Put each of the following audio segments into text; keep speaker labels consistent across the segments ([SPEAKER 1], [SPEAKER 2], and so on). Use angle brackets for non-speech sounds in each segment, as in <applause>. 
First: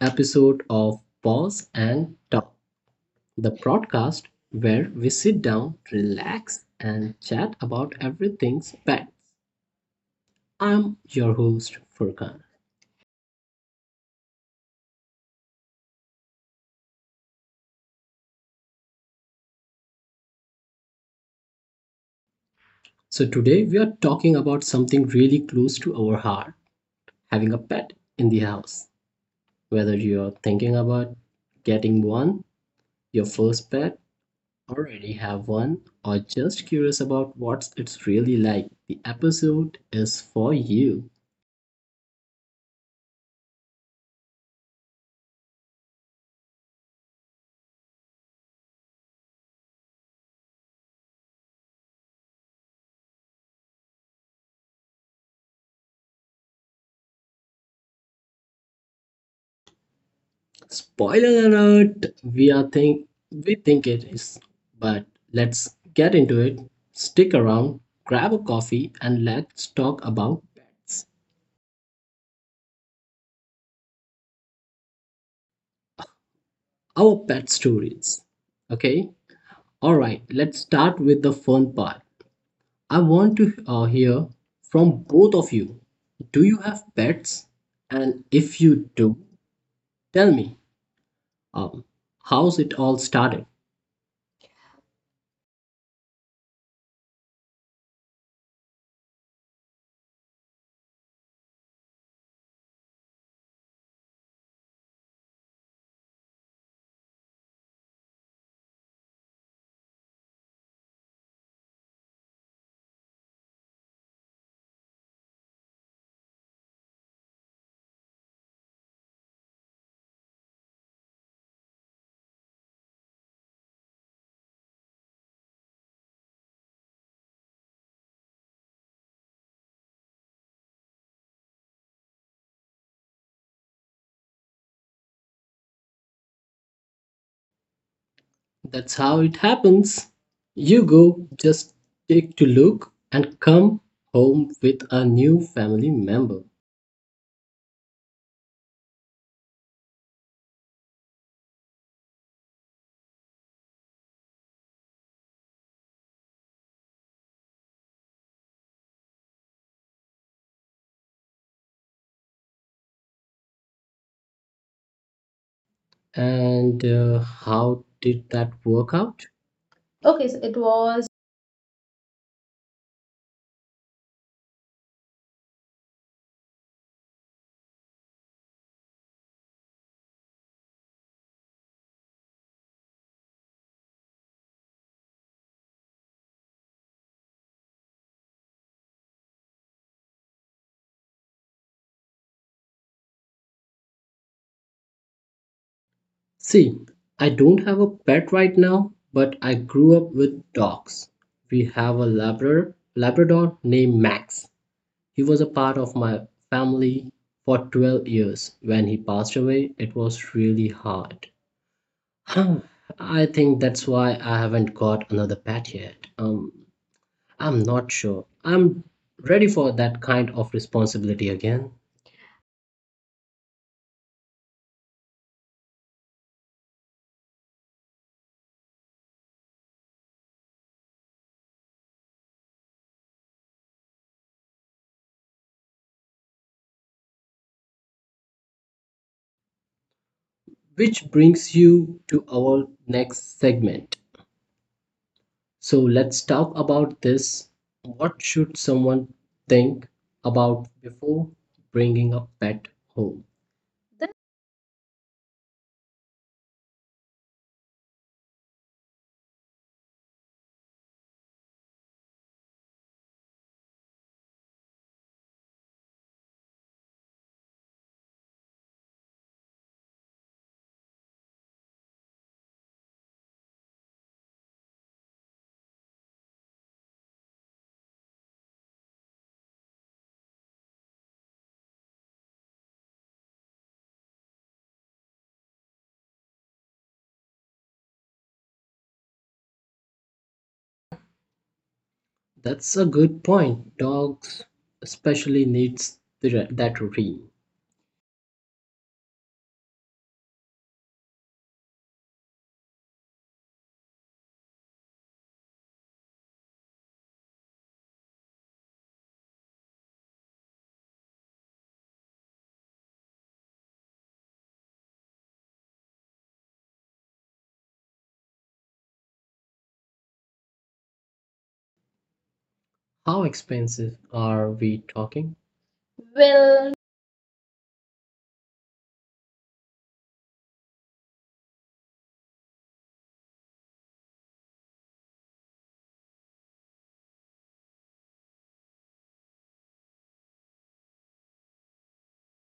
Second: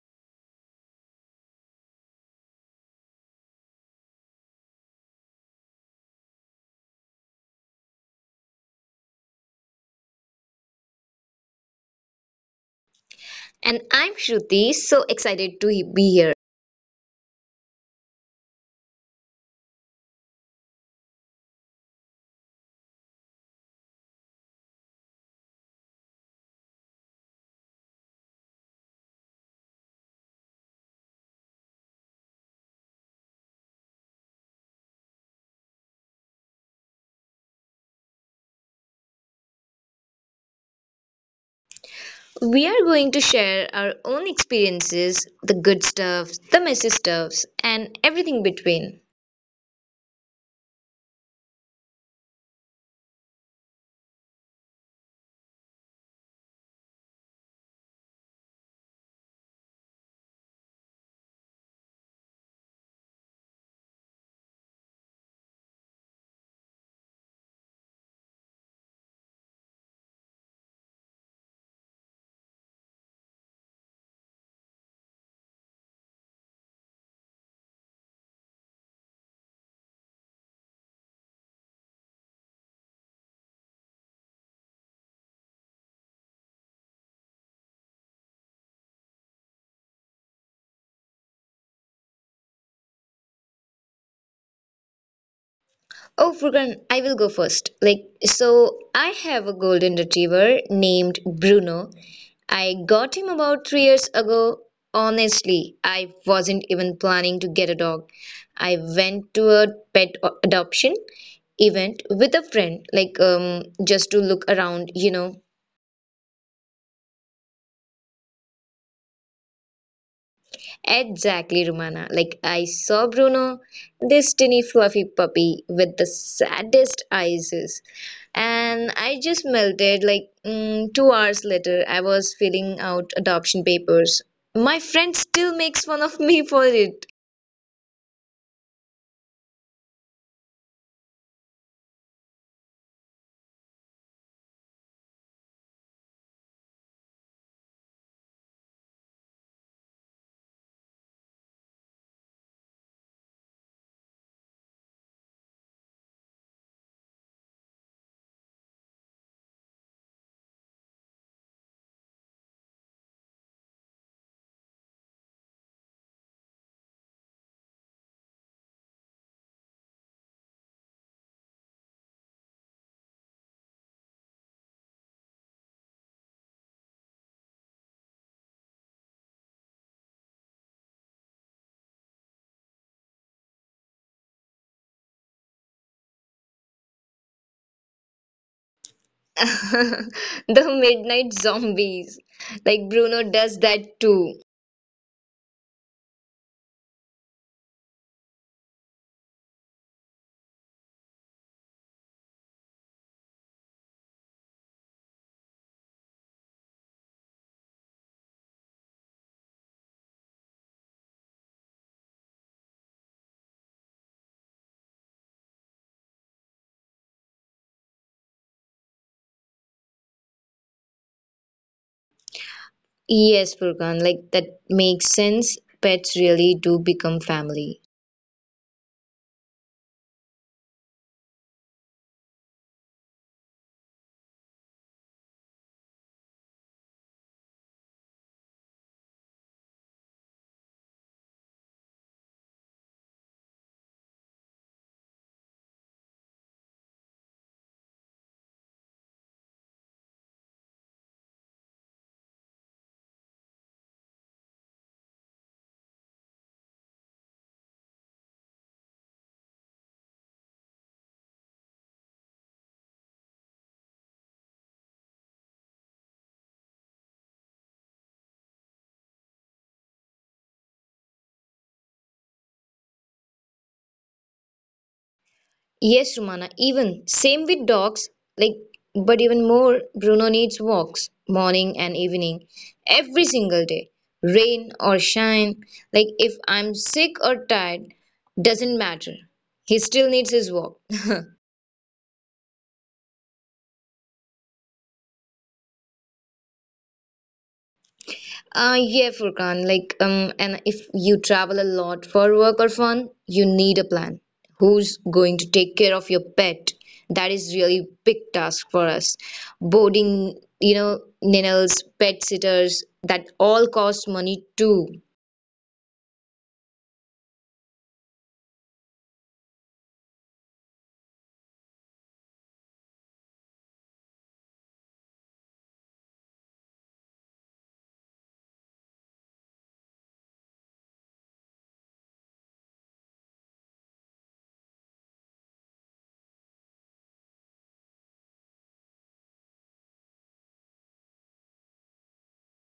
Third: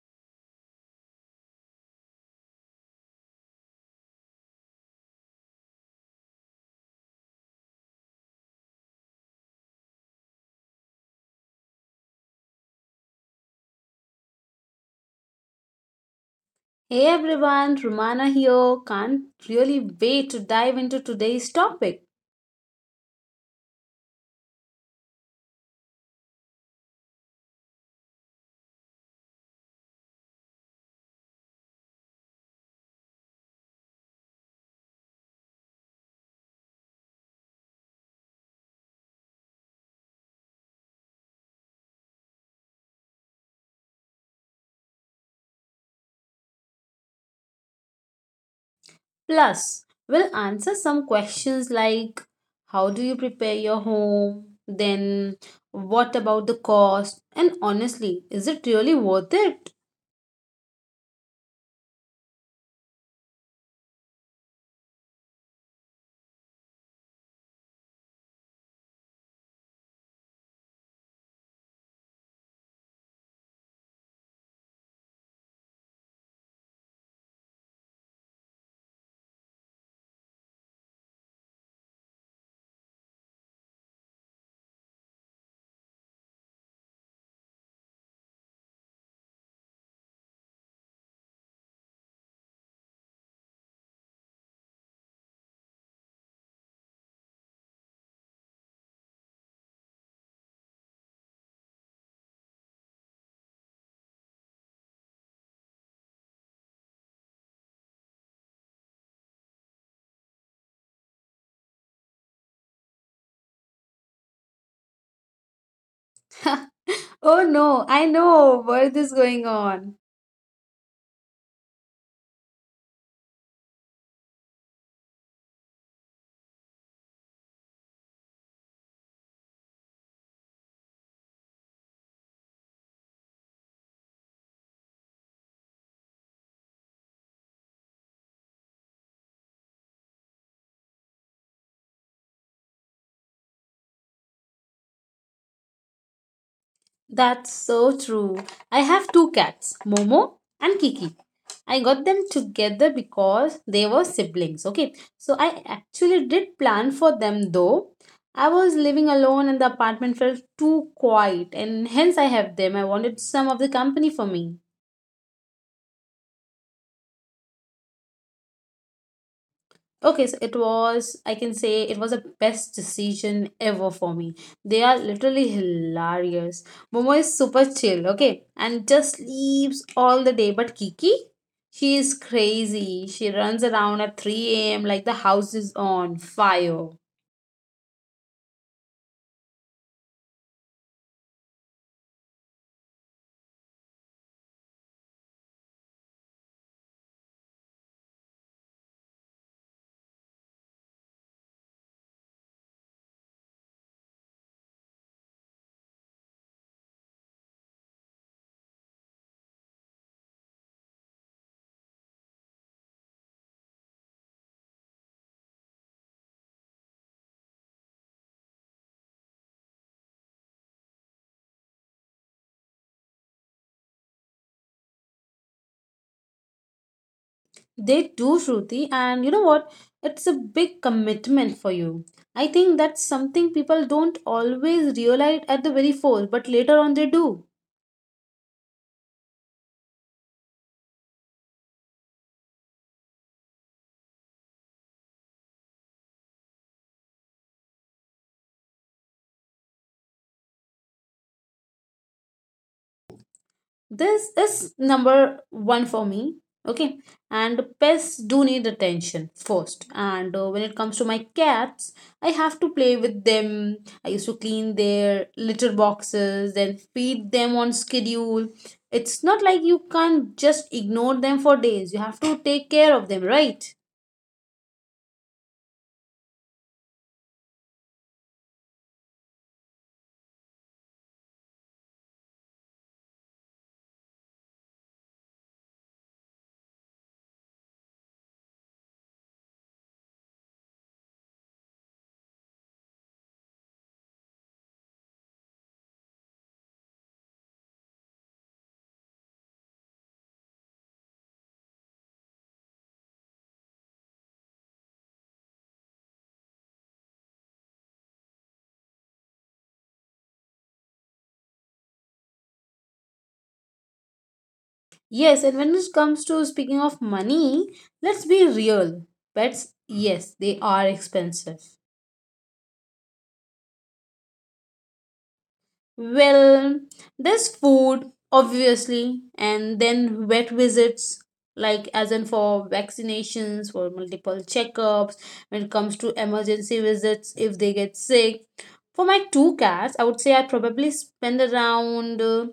[SPEAKER 1] episode of Pause and Talk, the podcast where we sit down, relax and chat about everything pets. I'm your host Furkan.
[SPEAKER 2] And I'm Shruti, so excited to be here.
[SPEAKER 3] Hey everyone, Romana here. Can't really wait to dive into today's topic.
[SPEAKER 1] So today we are talking about something really close to our heart, having a pet in the house. Whether you're thinking about getting one, your first pet already have one or just curious about what it's really like, the episode is for you.
[SPEAKER 2] We are going to share our own experiences the good stuff, the messy stuffs, and everything between.
[SPEAKER 3] Plus, we'll answer some questions like how do you prepare your home? Then, what about the cost? And honestly, is it really worth it?
[SPEAKER 1] Spoiler alert! We think it is, but let's get into it. Stick around, grab a coffee, and let's talk about pets. Our pet stories. Okay. All right. Let's start with the fun part. I want to hear from both of you. Do you have pets? And if you do, tell me um, how's it all started.
[SPEAKER 2] Oh, Furkan, I will go first. Like, so I have a golden retriever named Bruno. I got him about 3 years ago. Honestly, I wasn't even planning to get a dog. I went to a pet adoption event with a friend, like just to look around.
[SPEAKER 3] <laughs> Oh no, I know where this is going on.
[SPEAKER 2] Exactly, Romana. Like, I saw Bruno, this tiny fluffy puppy with the saddest eyes, and I just melted. Like, 2 hours later, I was filling out adoption papers. My friend still makes fun of me for it.
[SPEAKER 1] That's how it happens. You go, just take to look, and come home with a new family member.
[SPEAKER 3] That's so true. I have two cats, Momo and Kiki. I got them together because they were siblings. Okay, so I actually did plan for them though. I was living alone and the apartment felt too quiet, and hence I have them. I wanted some of the company for me.
[SPEAKER 1] And how did that work out? Okay,
[SPEAKER 3] Okay,
[SPEAKER 1] so
[SPEAKER 3] so
[SPEAKER 1] it
[SPEAKER 3] it
[SPEAKER 1] was.
[SPEAKER 3] was, I can say, it was the best decision ever for me. They are literally hilarious. Momo is super chill, okay, and just sleeps all the day. But Kiki, she is crazy. She runs around at 3 a.m. like the house is on fire.
[SPEAKER 2] <laughs> The midnight zombies. Like, Bruno does that too.
[SPEAKER 1] See, I don't have a pet right now, but I grew up with dogs. We have a Labrador named Max. He was a part of my family for 12 years. When he passed away, it was really hard. Huh, I think that's why I haven't got another pet yet. I'm not sure. I'm ready for that kind of responsibility again.
[SPEAKER 2] Yes, Furkan, like, that makes sense. Pets really do become family.
[SPEAKER 3] They do, Shruti, and you know what? It's a big commitment for you. I think that's something people don't always realize at the very first, but later on they do.
[SPEAKER 1] Which brings you to our next segment. So let's talk about this. What should someone think about before bringing a pet home? That-
[SPEAKER 3] This is number one for me. Okay, and pests do need attention first. And when it comes to my cats, I have to play with them. I used to clean their litter boxes, then feed them on schedule. It's not like you can't just ignore them for days. You have to take care of them, right?
[SPEAKER 2] Yes, Romana. Even same with dogs, like but even more Bruno needs walks morning and evening every single day, rain or shine. Like if I'm sick or tired, doesn't matter. He still needs his walk.
[SPEAKER 1] That's a good point. Dogs especially needs that routine.
[SPEAKER 2] Yeah, Furkan, like, and if you travel a lot for work or fun, you need a plan. Who's going to take care of your pet? That is really big task for us. Boarding, kennels, pet sitters, that all cost money too.
[SPEAKER 3] Yes, and when it comes to speaking of money, let's be real. Pets, yes, they are expensive.
[SPEAKER 1] How expensive are we talking? Well.
[SPEAKER 3] Well, there's food, obviously, and then vet visits, like as in for vaccinations, for multiple checkups, when it comes to emergency visits if they get sick. For my two cats, I would say I probably spend around,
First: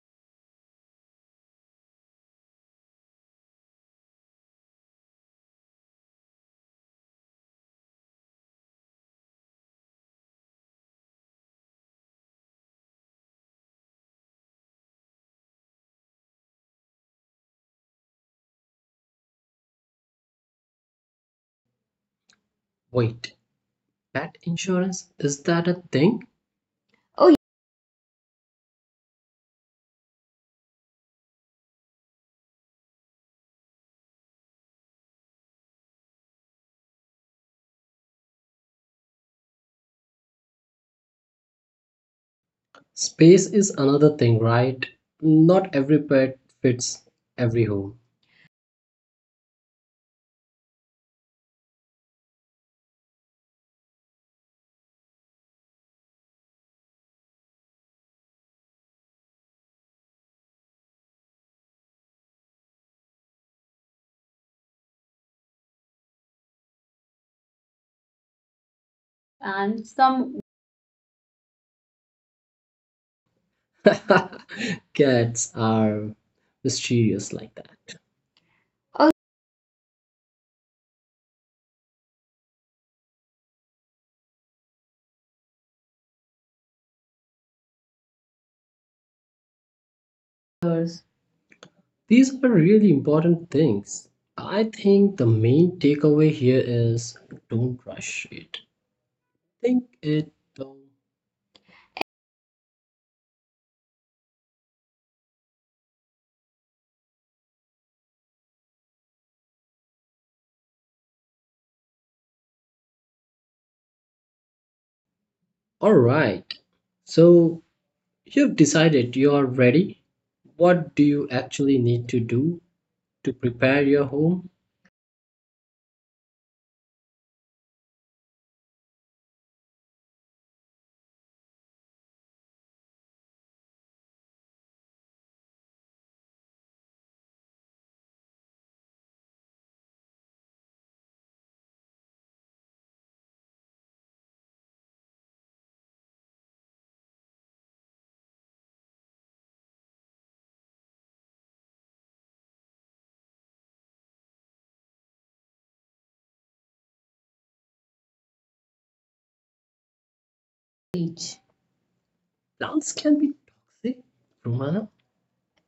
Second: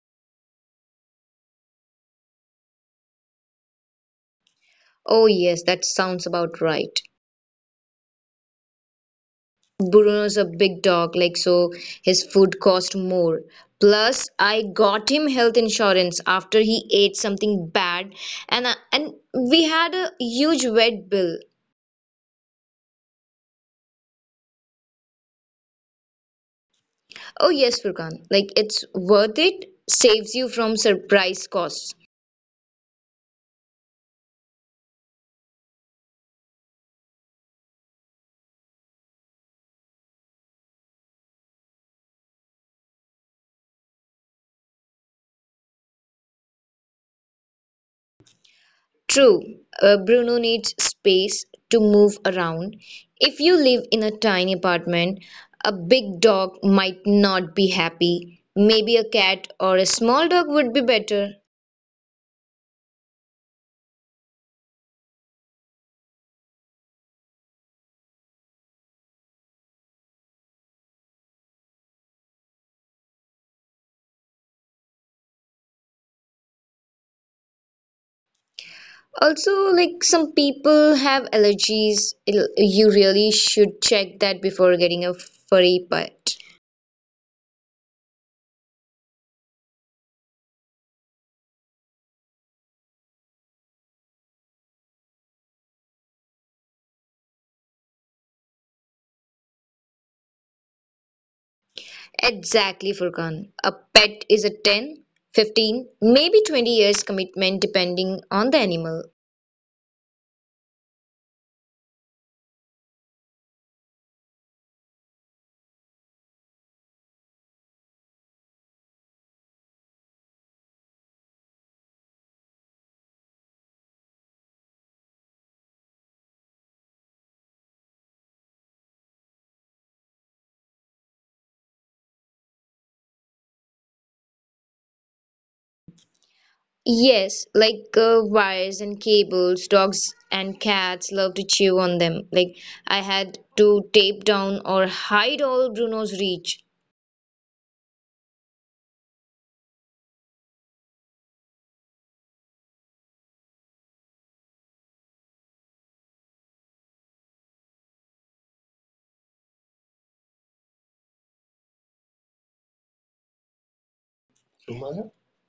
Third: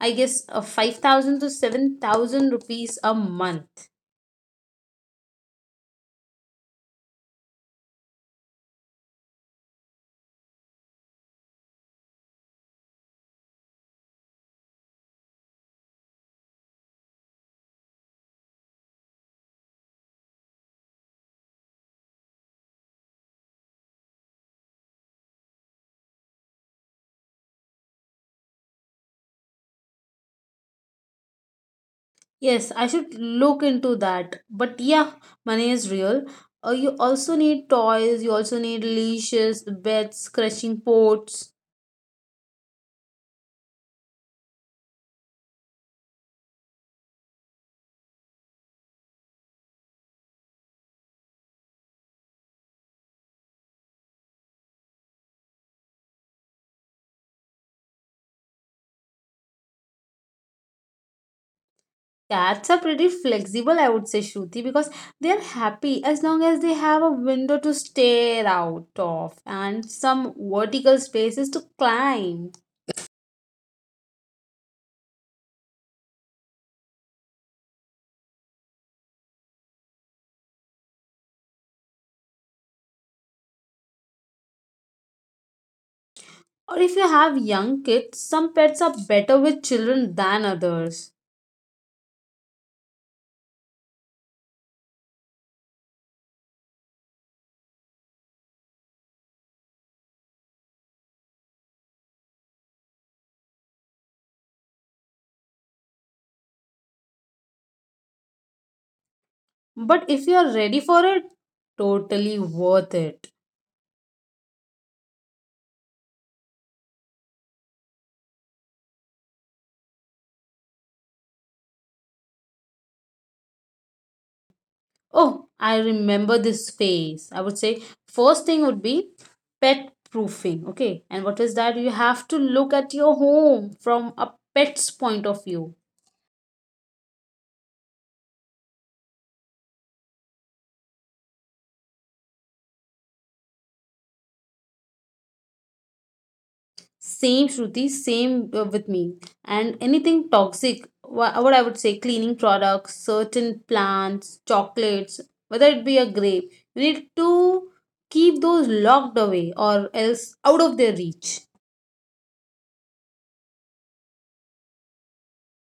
[SPEAKER 3] I guess, 5,000 to 7,000 rupees a month.
[SPEAKER 2] Oh yes, that sounds about right. Bruno's a big dog, like so his food cost more. Plus, I got him health insurance after he ate something bad, and we had a huge vet bill.
[SPEAKER 1] Wait, pet insurance? Is that a thing? Oh.
[SPEAKER 2] Oh yes, Furkan, like it's worth it. Saves you from surprise costs.
[SPEAKER 3] Yes, I should look into that. But yeah, money is real. You also need toys, you also need leashes, beds, scratching pots.
[SPEAKER 1] Space is another thing, right? Not every pet fits every home.
[SPEAKER 2] True, Bruno needs space to move around. If you live in a tiny apartment, a big dog might not be happy. Maybe a cat or a small dog would be better.
[SPEAKER 3] Cats are pretty flexible, I would say, Shruti, because they are happy as long as they have a window to stare out of
[SPEAKER 1] And
[SPEAKER 3] and some
[SPEAKER 1] some.
[SPEAKER 3] vertical spaces to climb.
[SPEAKER 1] <laughs> Cats are mysterious like that.
[SPEAKER 2] Also, like some people have allergies. You really should check that before getting a furry pet.
[SPEAKER 3] Or if you have young kids, some pets are better with children than
[SPEAKER 1] Others.
[SPEAKER 3] others.
[SPEAKER 1] These are really important things. I think the main takeaway here is don't rush it. Think it through.
[SPEAKER 2] Exactly, Furkan. A pet is a 10, 15, maybe 20 years commitment depending on the animal.
[SPEAKER 3] But if you are ready for it, totally worth it.
[SPEAKER 1] All right. So you've decided you're ready. What do you actually need to do to prepare your home?
[SPEAKER 3] Oh, I remember this phase. I would say first thing would be pet proofing. Okay. And what is that? You have to look at your home from a pet's point of view.
[SPEAKER 2] Yes, like wires and cables, dogs and cats love to chew on them. Like I had to tape down or hide all Bruno's reach.
[SPEAKER 3] Same Shruti, same with me. And anything toxic, what I would say, cleaning products, certain plants, chocolates, whether it be a grape, you need to keep those locked away or else out of their
[SPEAKER 1] Each.
[SPEAKER 3] reach.
[SPEAKER 1] Plants can be toxic, Romana.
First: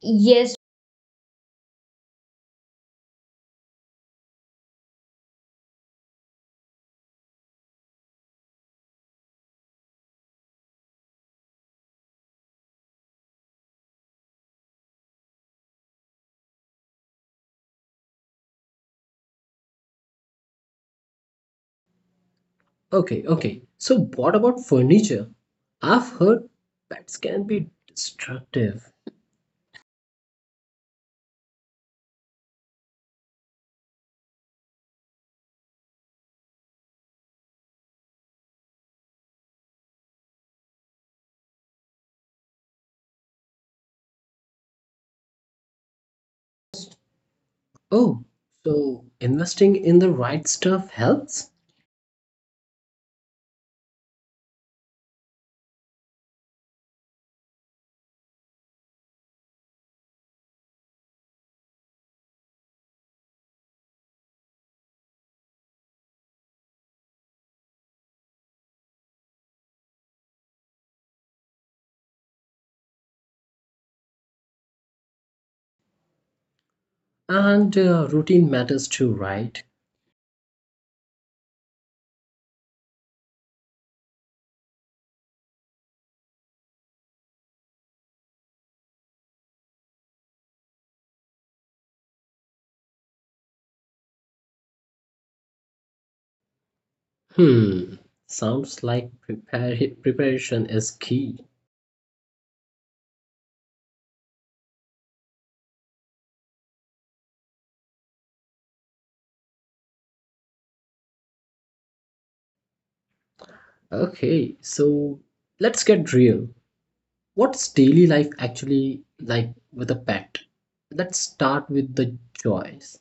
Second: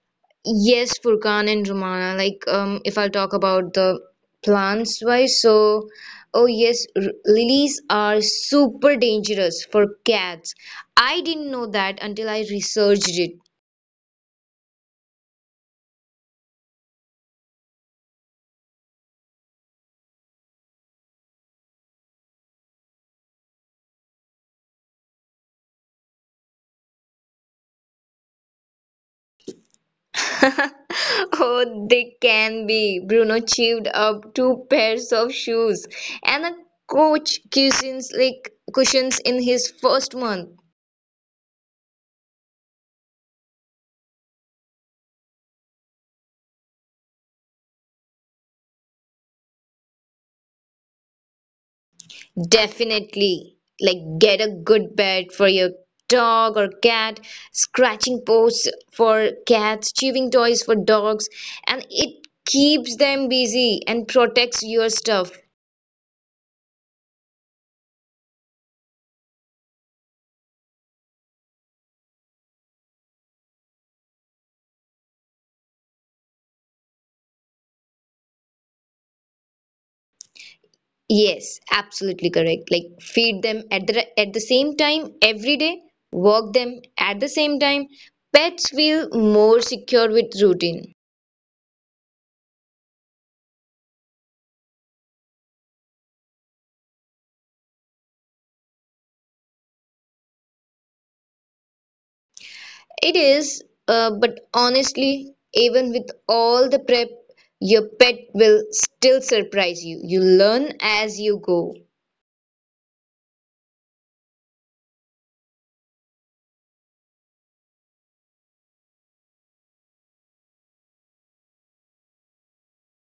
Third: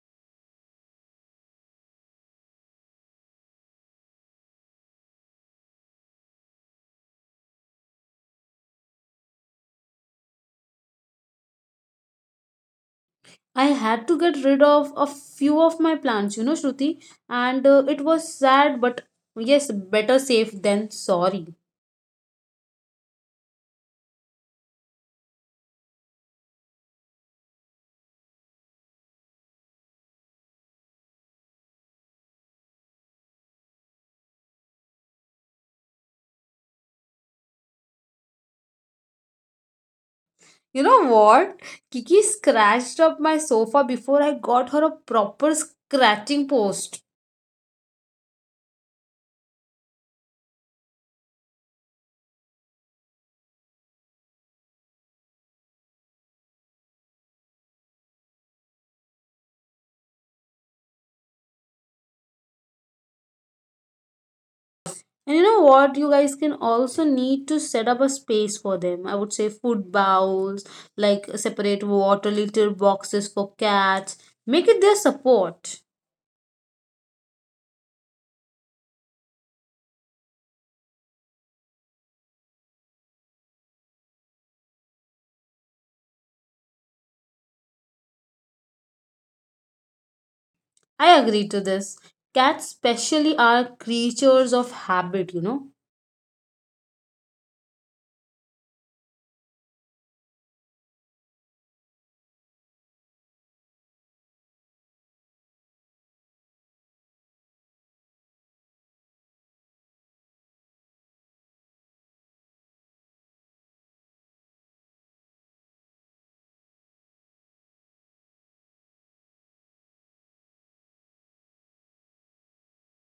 [SPEAKER 1] Yes.
[SPEAKER 2] Yes, Furkan and Romana. Like, if I'll talk about the plants wise, so oh yes, lilies are super dangerous for cats. I didn't know that until I researched it. <laughs>
[SPEAKER 3] I had to get rid of a few of my plants, you know, Shruti, and it was sad, but yes, better safe than sorry.
[SPEAKER 1] Okay, okay. So, what about furniture? I've heard pets can be destructive.
[SPEAKER 2] Oh, they can be. Bruno chewed up two pairs of shoes and a coach cushions like cushions in his first month.
[SPEAKER 3] You know what? Kiki scratched up my sofa before I got her a proper scratching post.
[SPEAKER 1] Oh, so investing in the right stuff helps?
[SPEAKER 2] Definitely. Like, get a good bed for your dog or cat, scratching posts for cats, chewing toys for dogs, and it keeps them busy and protects your stuff.
[SPEAKER 3] And you know what? You guys can also need to set up a space for them. I would say food bowls, like separate water litter boxes for cats. Make it their support.
[SPEAKER 1] And routine matters too, right?
[SPEAKER 2] Yes, absolutely correct. Like, feed them at the same time every day, walk them at the same time. Pets feel more secure with routine.
[SPEAKER 3] I agree to this. Cats, specially, are creatures of habit, you know.
[SPEAKER 1] Hmm, sounds like preparation is key.
[SPEAKER 2] It is, but honestly, even with all the prep, your pet will still surprise you. You learn as you go.
[SPEAKER 1] Okay, so let's get real. What's daily life actually like with a pet? Let's start with the joys.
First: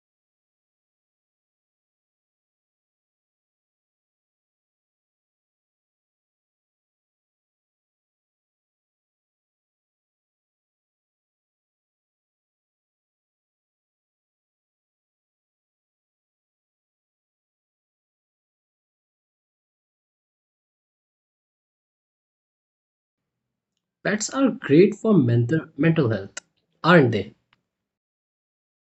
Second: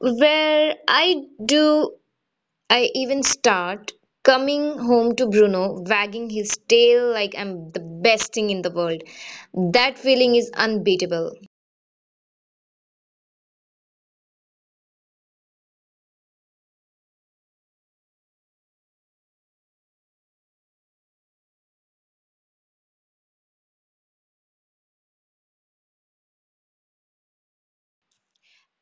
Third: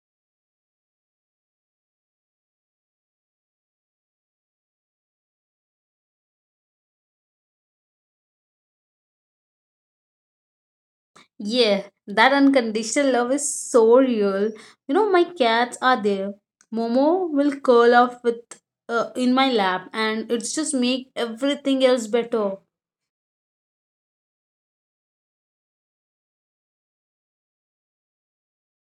[SPEAKER 2] Where I do, I even start coming home to Bruno, wagging his tail like I'm the best thing in the world. That feeling is unbeatable.
[SPEAKER 3] Yeah, that unconditional love is so real. You know, my cats are there. Momo will curl up with in my lap, and it's just make everything else better.
[SPEAKER 1] Pets are great for mental health, aren't they?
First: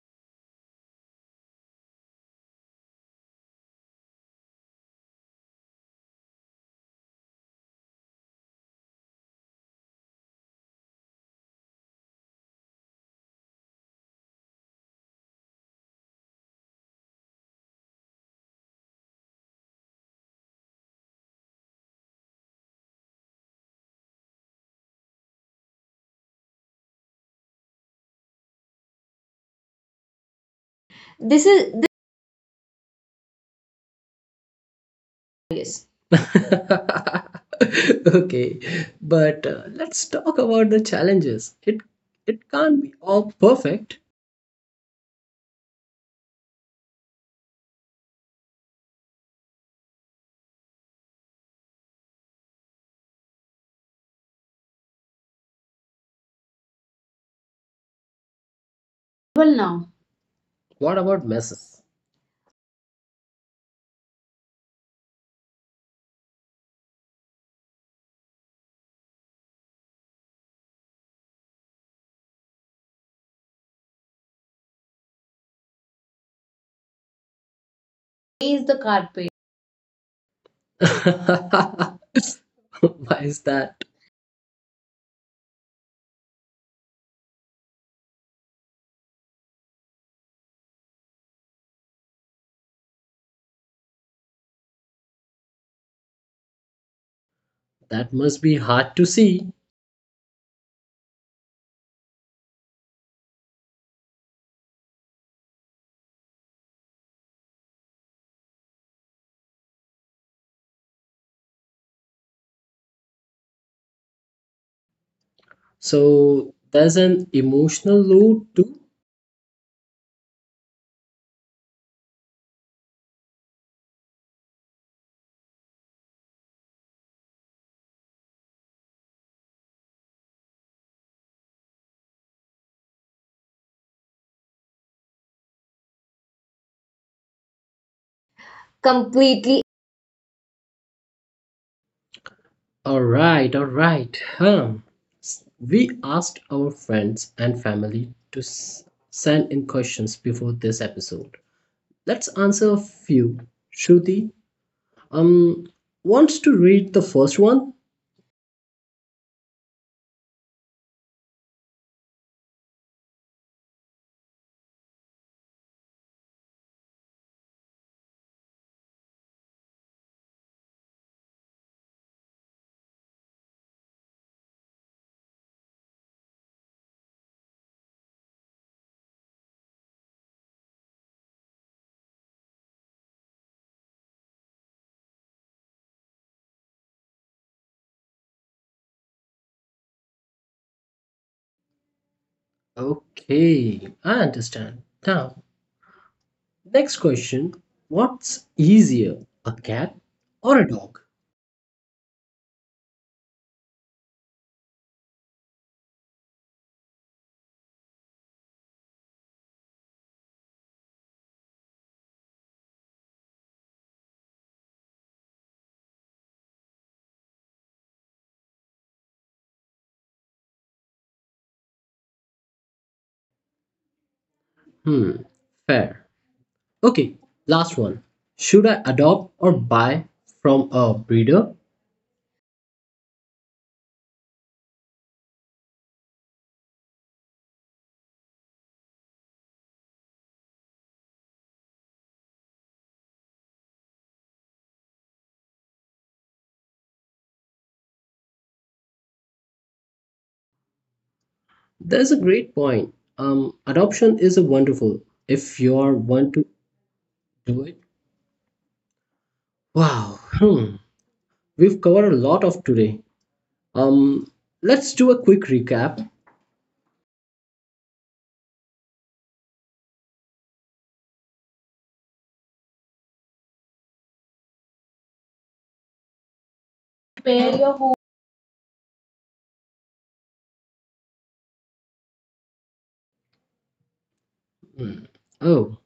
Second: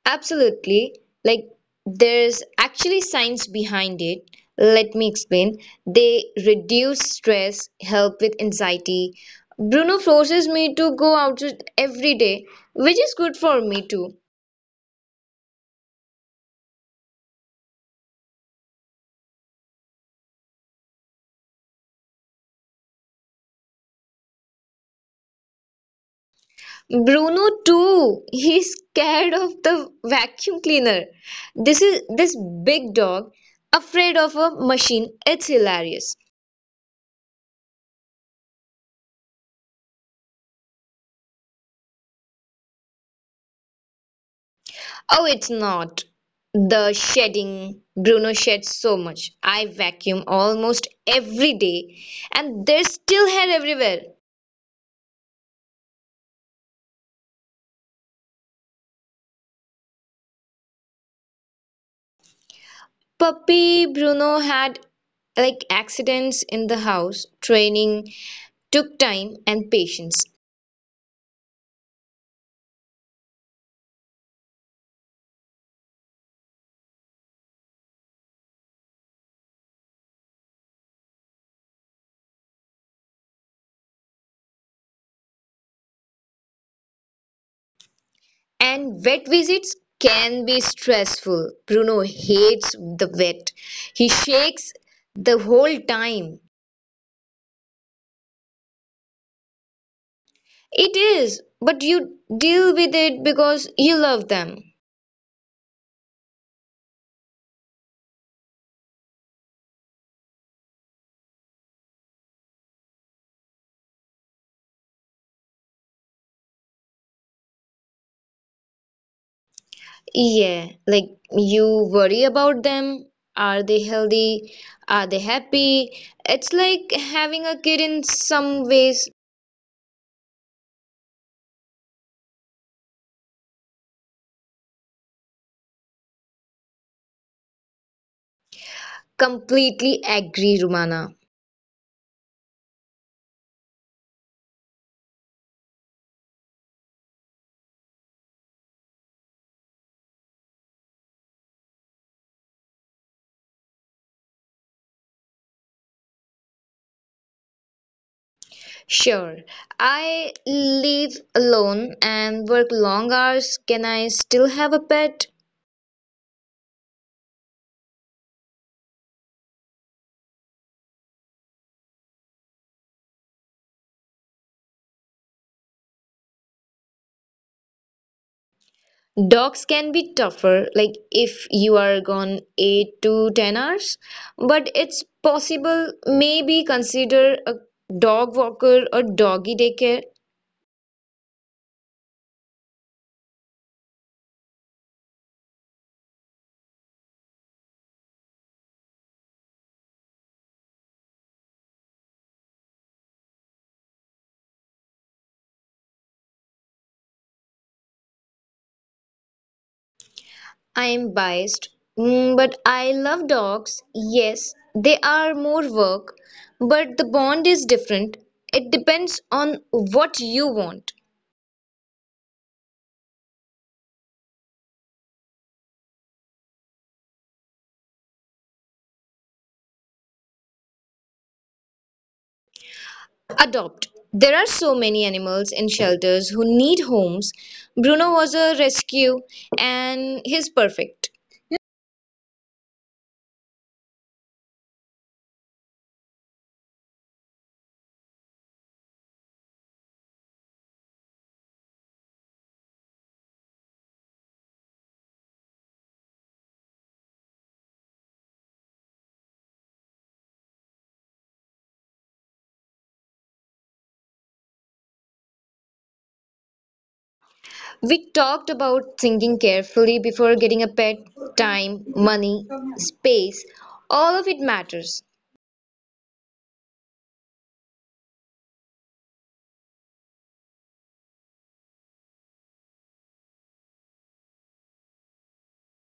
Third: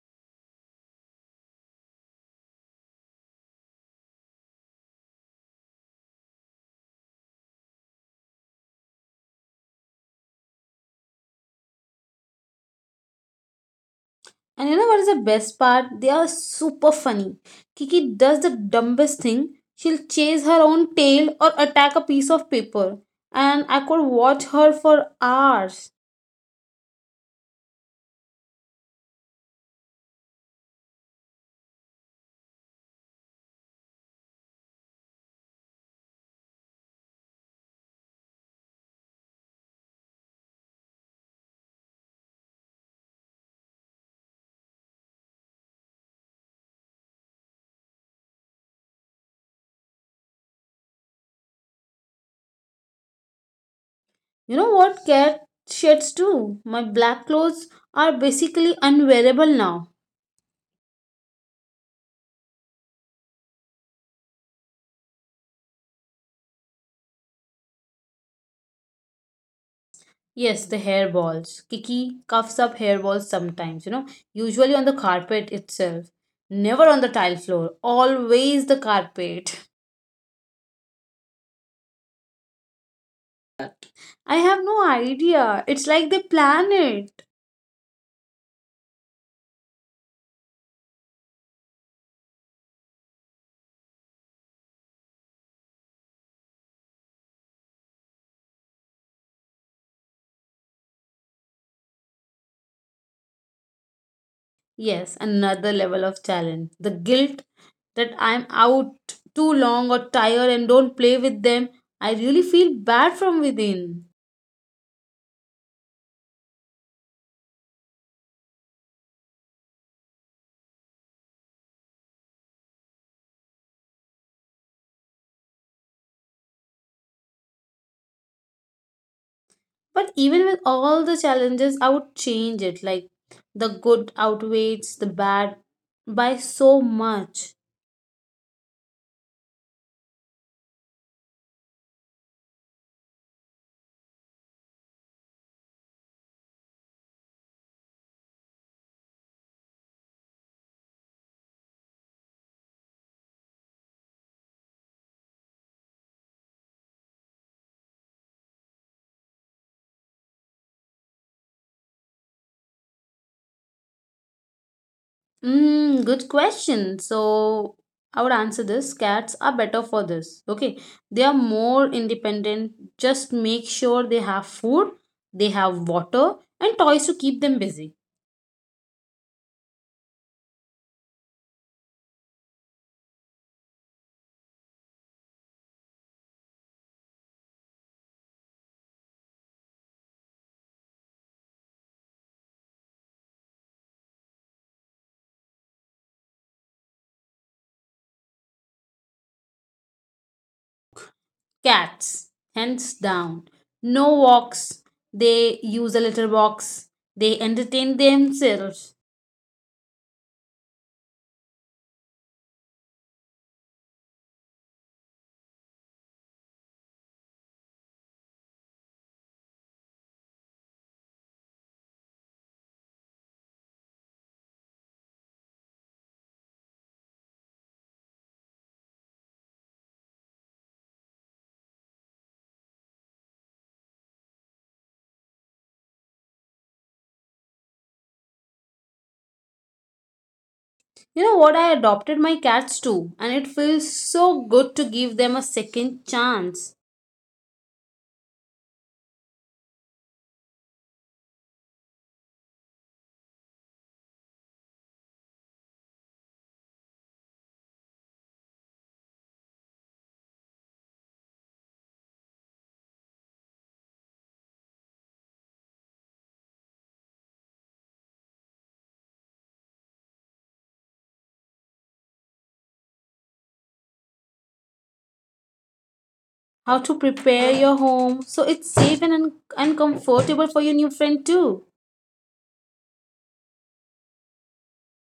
[SPEAKER 2] Absolutely. Like, there's actually science behind it. Let me explain. They reduce stress, help with anxiety. Bruno forces me to go out every day, which is good for me too.
[SPEAKER 3] And you know what is the best part? They are super funny. Kiki does the dumbest thing. She'll chase her own tail or attack a piece of paper, and I could watch her for hours.
[SPEAKER 2] Bruno too. He's scared of the vacuum cleaner.
[SPEAKER 1] <laughs> This is
[SPEAKER 2] This big dog afraid of a machine. It's
[SPEAKER 1] this yes.
[SPEAKER 2] hilarious.
[SPEAKER 1] <laughs> Okay, but let's talk about the challenges. It can't be all perfect.
[SPEAKER 2] Oh, it's not. The shedding. Bruno sheds so much. I vacuum almost every day, and there's still hair everywhere.
[SPEAKER 3] You know what cat sheds do? My black clothes are basically unwearable
[SPEAKER 1] Well
[SPEAKER 3] now.
[SPEAKER 1] now. What about messes?
[SPEAKER 2] Puppy Bruno had like accidents in the house. Training took time and patience.
[SPEAKER 3] Yes, the hairballs. Kiki cuffs up hairballs sometimes, you know, usually on the carpet itself. Never on the tile floor,
[SPEAKER 1] <laughs> Is
[SPEAKER 3] always
[SPEAKER 1] the
[SPEAKER 3] the
[SPEAKER 1] carpet.
[SPEAKER 3] carpet.
[SPEAKER 1] <laughs> Why is that?
[SPEAKER 3] <laughs> I have no idea. It's like they plan it.
[SPEAKER 2] And vet visits can be stressful. Bruno hates the vet. He shakes the whole time.
[SPEAKER 1] That must be hard to see.
[SPEAKER 2] It is, but you deal with it because you love them.
[SPEAKER 3] Yes, another level of challenge. The guilt that I'm out too long or tired and don't play with them. I really feel bad from within.
[SPEAKER 1] So there's an emotional load too.
[SPEAKER 2] Yeah, like you worry about them. Are they healthy? Are they happy? It's like having a kid in some ways.
[SPEAKER 3] But even with all the challenges, I would change it. Like the good outweighs the bad by so much.
[SPEAKER 1] Completely.
[SPEAKER 2] Completely agree, Rumana.
[SPEAKER 1] All right, all right. Huh. We asked our friends and family to send in questions before this episode. Let's answer a few. Shruti, um, wants to read the first one?
[SPEAKER 2] Sure, I live alone and work long hours. Can I still have a pet?
[SPEAKER 3] Mm, good question. So I would answer this. Cats are better for this. Okay. They are more independent. Just make sure they have food, they have water, and toys to keep them busy.
[SPEAKER 2] Dogs can be tougher, like if you are gone 8 to 10 hours, but it's possible. Maybe consider a dog walker or doggy daycare.
[SPEAKER 1] Okay, I understand. Now, next question. What's easier, a cat or a dog?
[SPEAKER 3] Cats, hands down. No walks. They use a litter box. They entertain themselves.
[SPEAKER 2] I am biased, but I love dogs. Yes, they are more work, but the bond is different. It depends on what you want.
[SPEAKER 1] Hmm, fair. Okay, last one. Should I adopt or buy from a breeder?
[SPEAKER 2] Adopt. There are so many animals in shelters who need homes. Bruno was a rescue and he's perfect.
[SPEAKER 3] You know what? I adopted my cats too, and it feels so good to give them a second chance.
[SPEAKER 1] That's a great point. Adoption is a wonderful if you are want to do it. Wow, hmm, we've covered a lot of today. Um, let's do a quick recap.
[SPEAKER 2] We talked about thinking carefully before getting a pet, time, money, space, all of it matters.
[SPEAKER 3] How
[SPEAKER 1] Prepare
[SPEAKER 3] to
[SPEAKER 1] your home.
[SPEAKER 3] prepare your home so it's safe and, and comfortable for your new friend too.
[SPEAKER 1] Hmm. Oh,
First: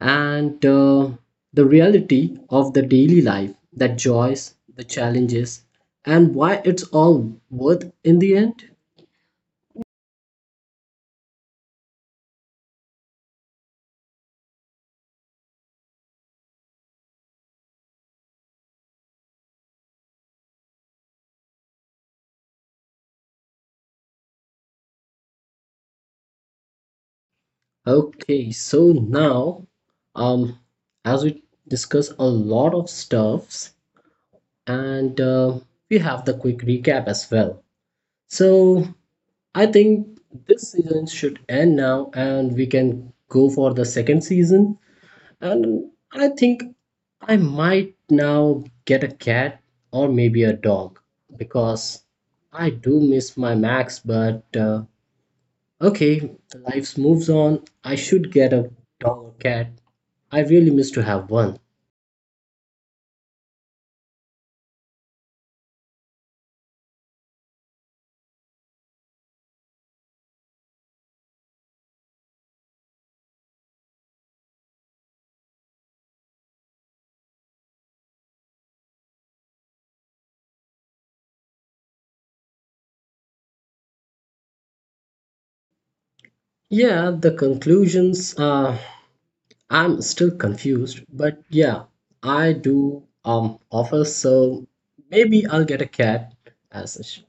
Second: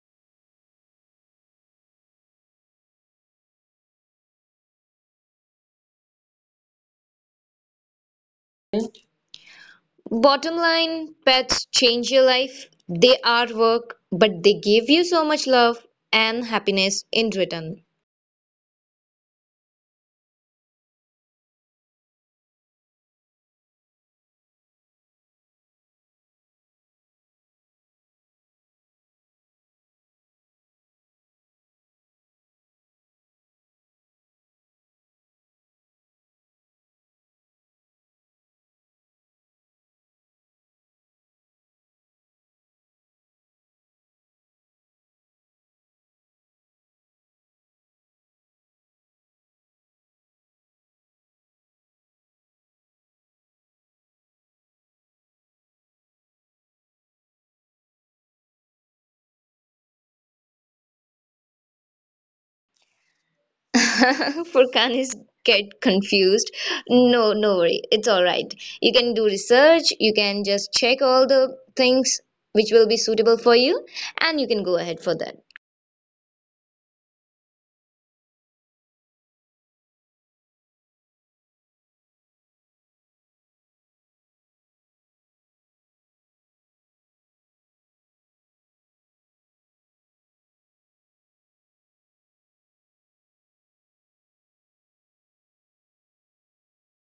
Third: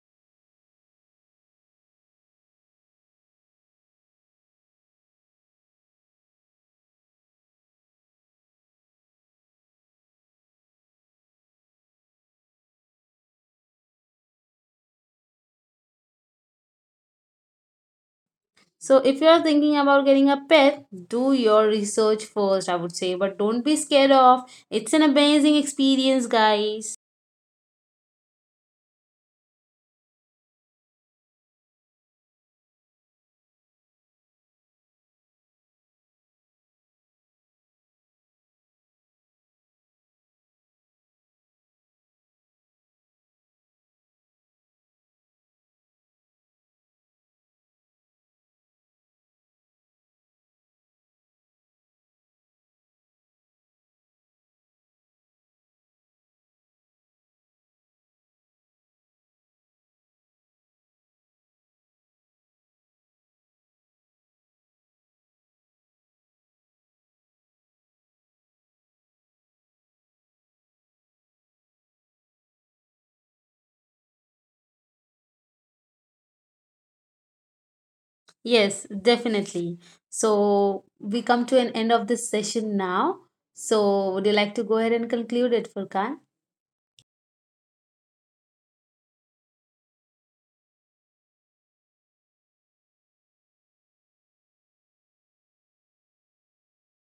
[SPEAKER 1] and the reality of the daily life, the joys, the challenges, and why it's all worth in the end.
[SPEAKER 2] Bottom line, pets change your life. They are work, but they give you so much love and happiness in return.
[SPEAKER 3] So, if you are thinking about getting a pet, do your research first, I would say, but don't be scared off. It's an amazing experience, guys.
[SPEAKER 1] Okay, so now, um, as we discuss a lot of stuffs, and we have the quick recap as well. So I think this season should end now, and we can go for the second season. And I think I might now get a cat or maybe a dog because I do miss my Max, but okay, the life moves on. I should get a dog or cat. I really miss to have one.
[SPEAKER 2] <laughs> Furkan is get confused. No, no worry. It's all right. You can do research, you can just check all the things which will be suitable for you, and you can go ahead for that.
[SPEAKER 3] Yes, definitely. So, we come to an end of this session now. So, would you like to go ahead and conclude it, Furkan?
[SPEAKER 1] Yeah, the conclusions. I'm still confused, but yeah, I do offer. So maybe I'll get a cat, as sh-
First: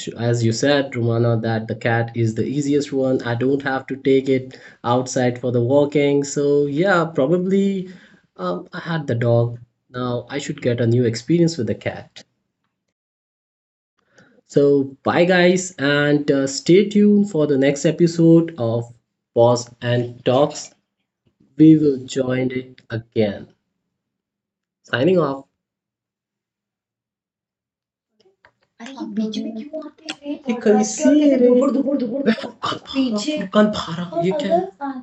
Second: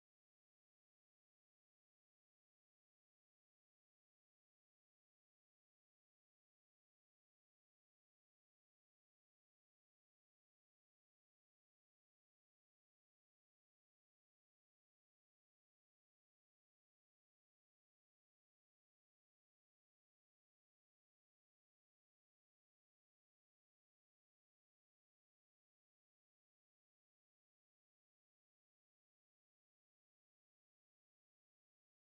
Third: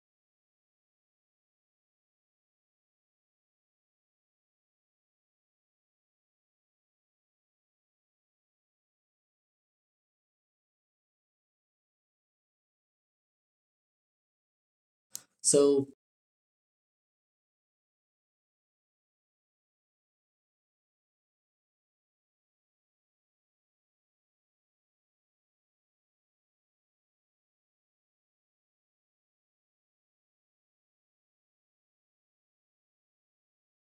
[SPEAKER 1] sh- as you said, Romana, that the cat is the easiest one. I don't have to take it outside for the walking. So yeah, probably I had the dog. Now I should get a new experience with the cat. So, bye guys, and stay tuned for the next episode of Pause and Talks. We will join it again. Signing off. <laughs>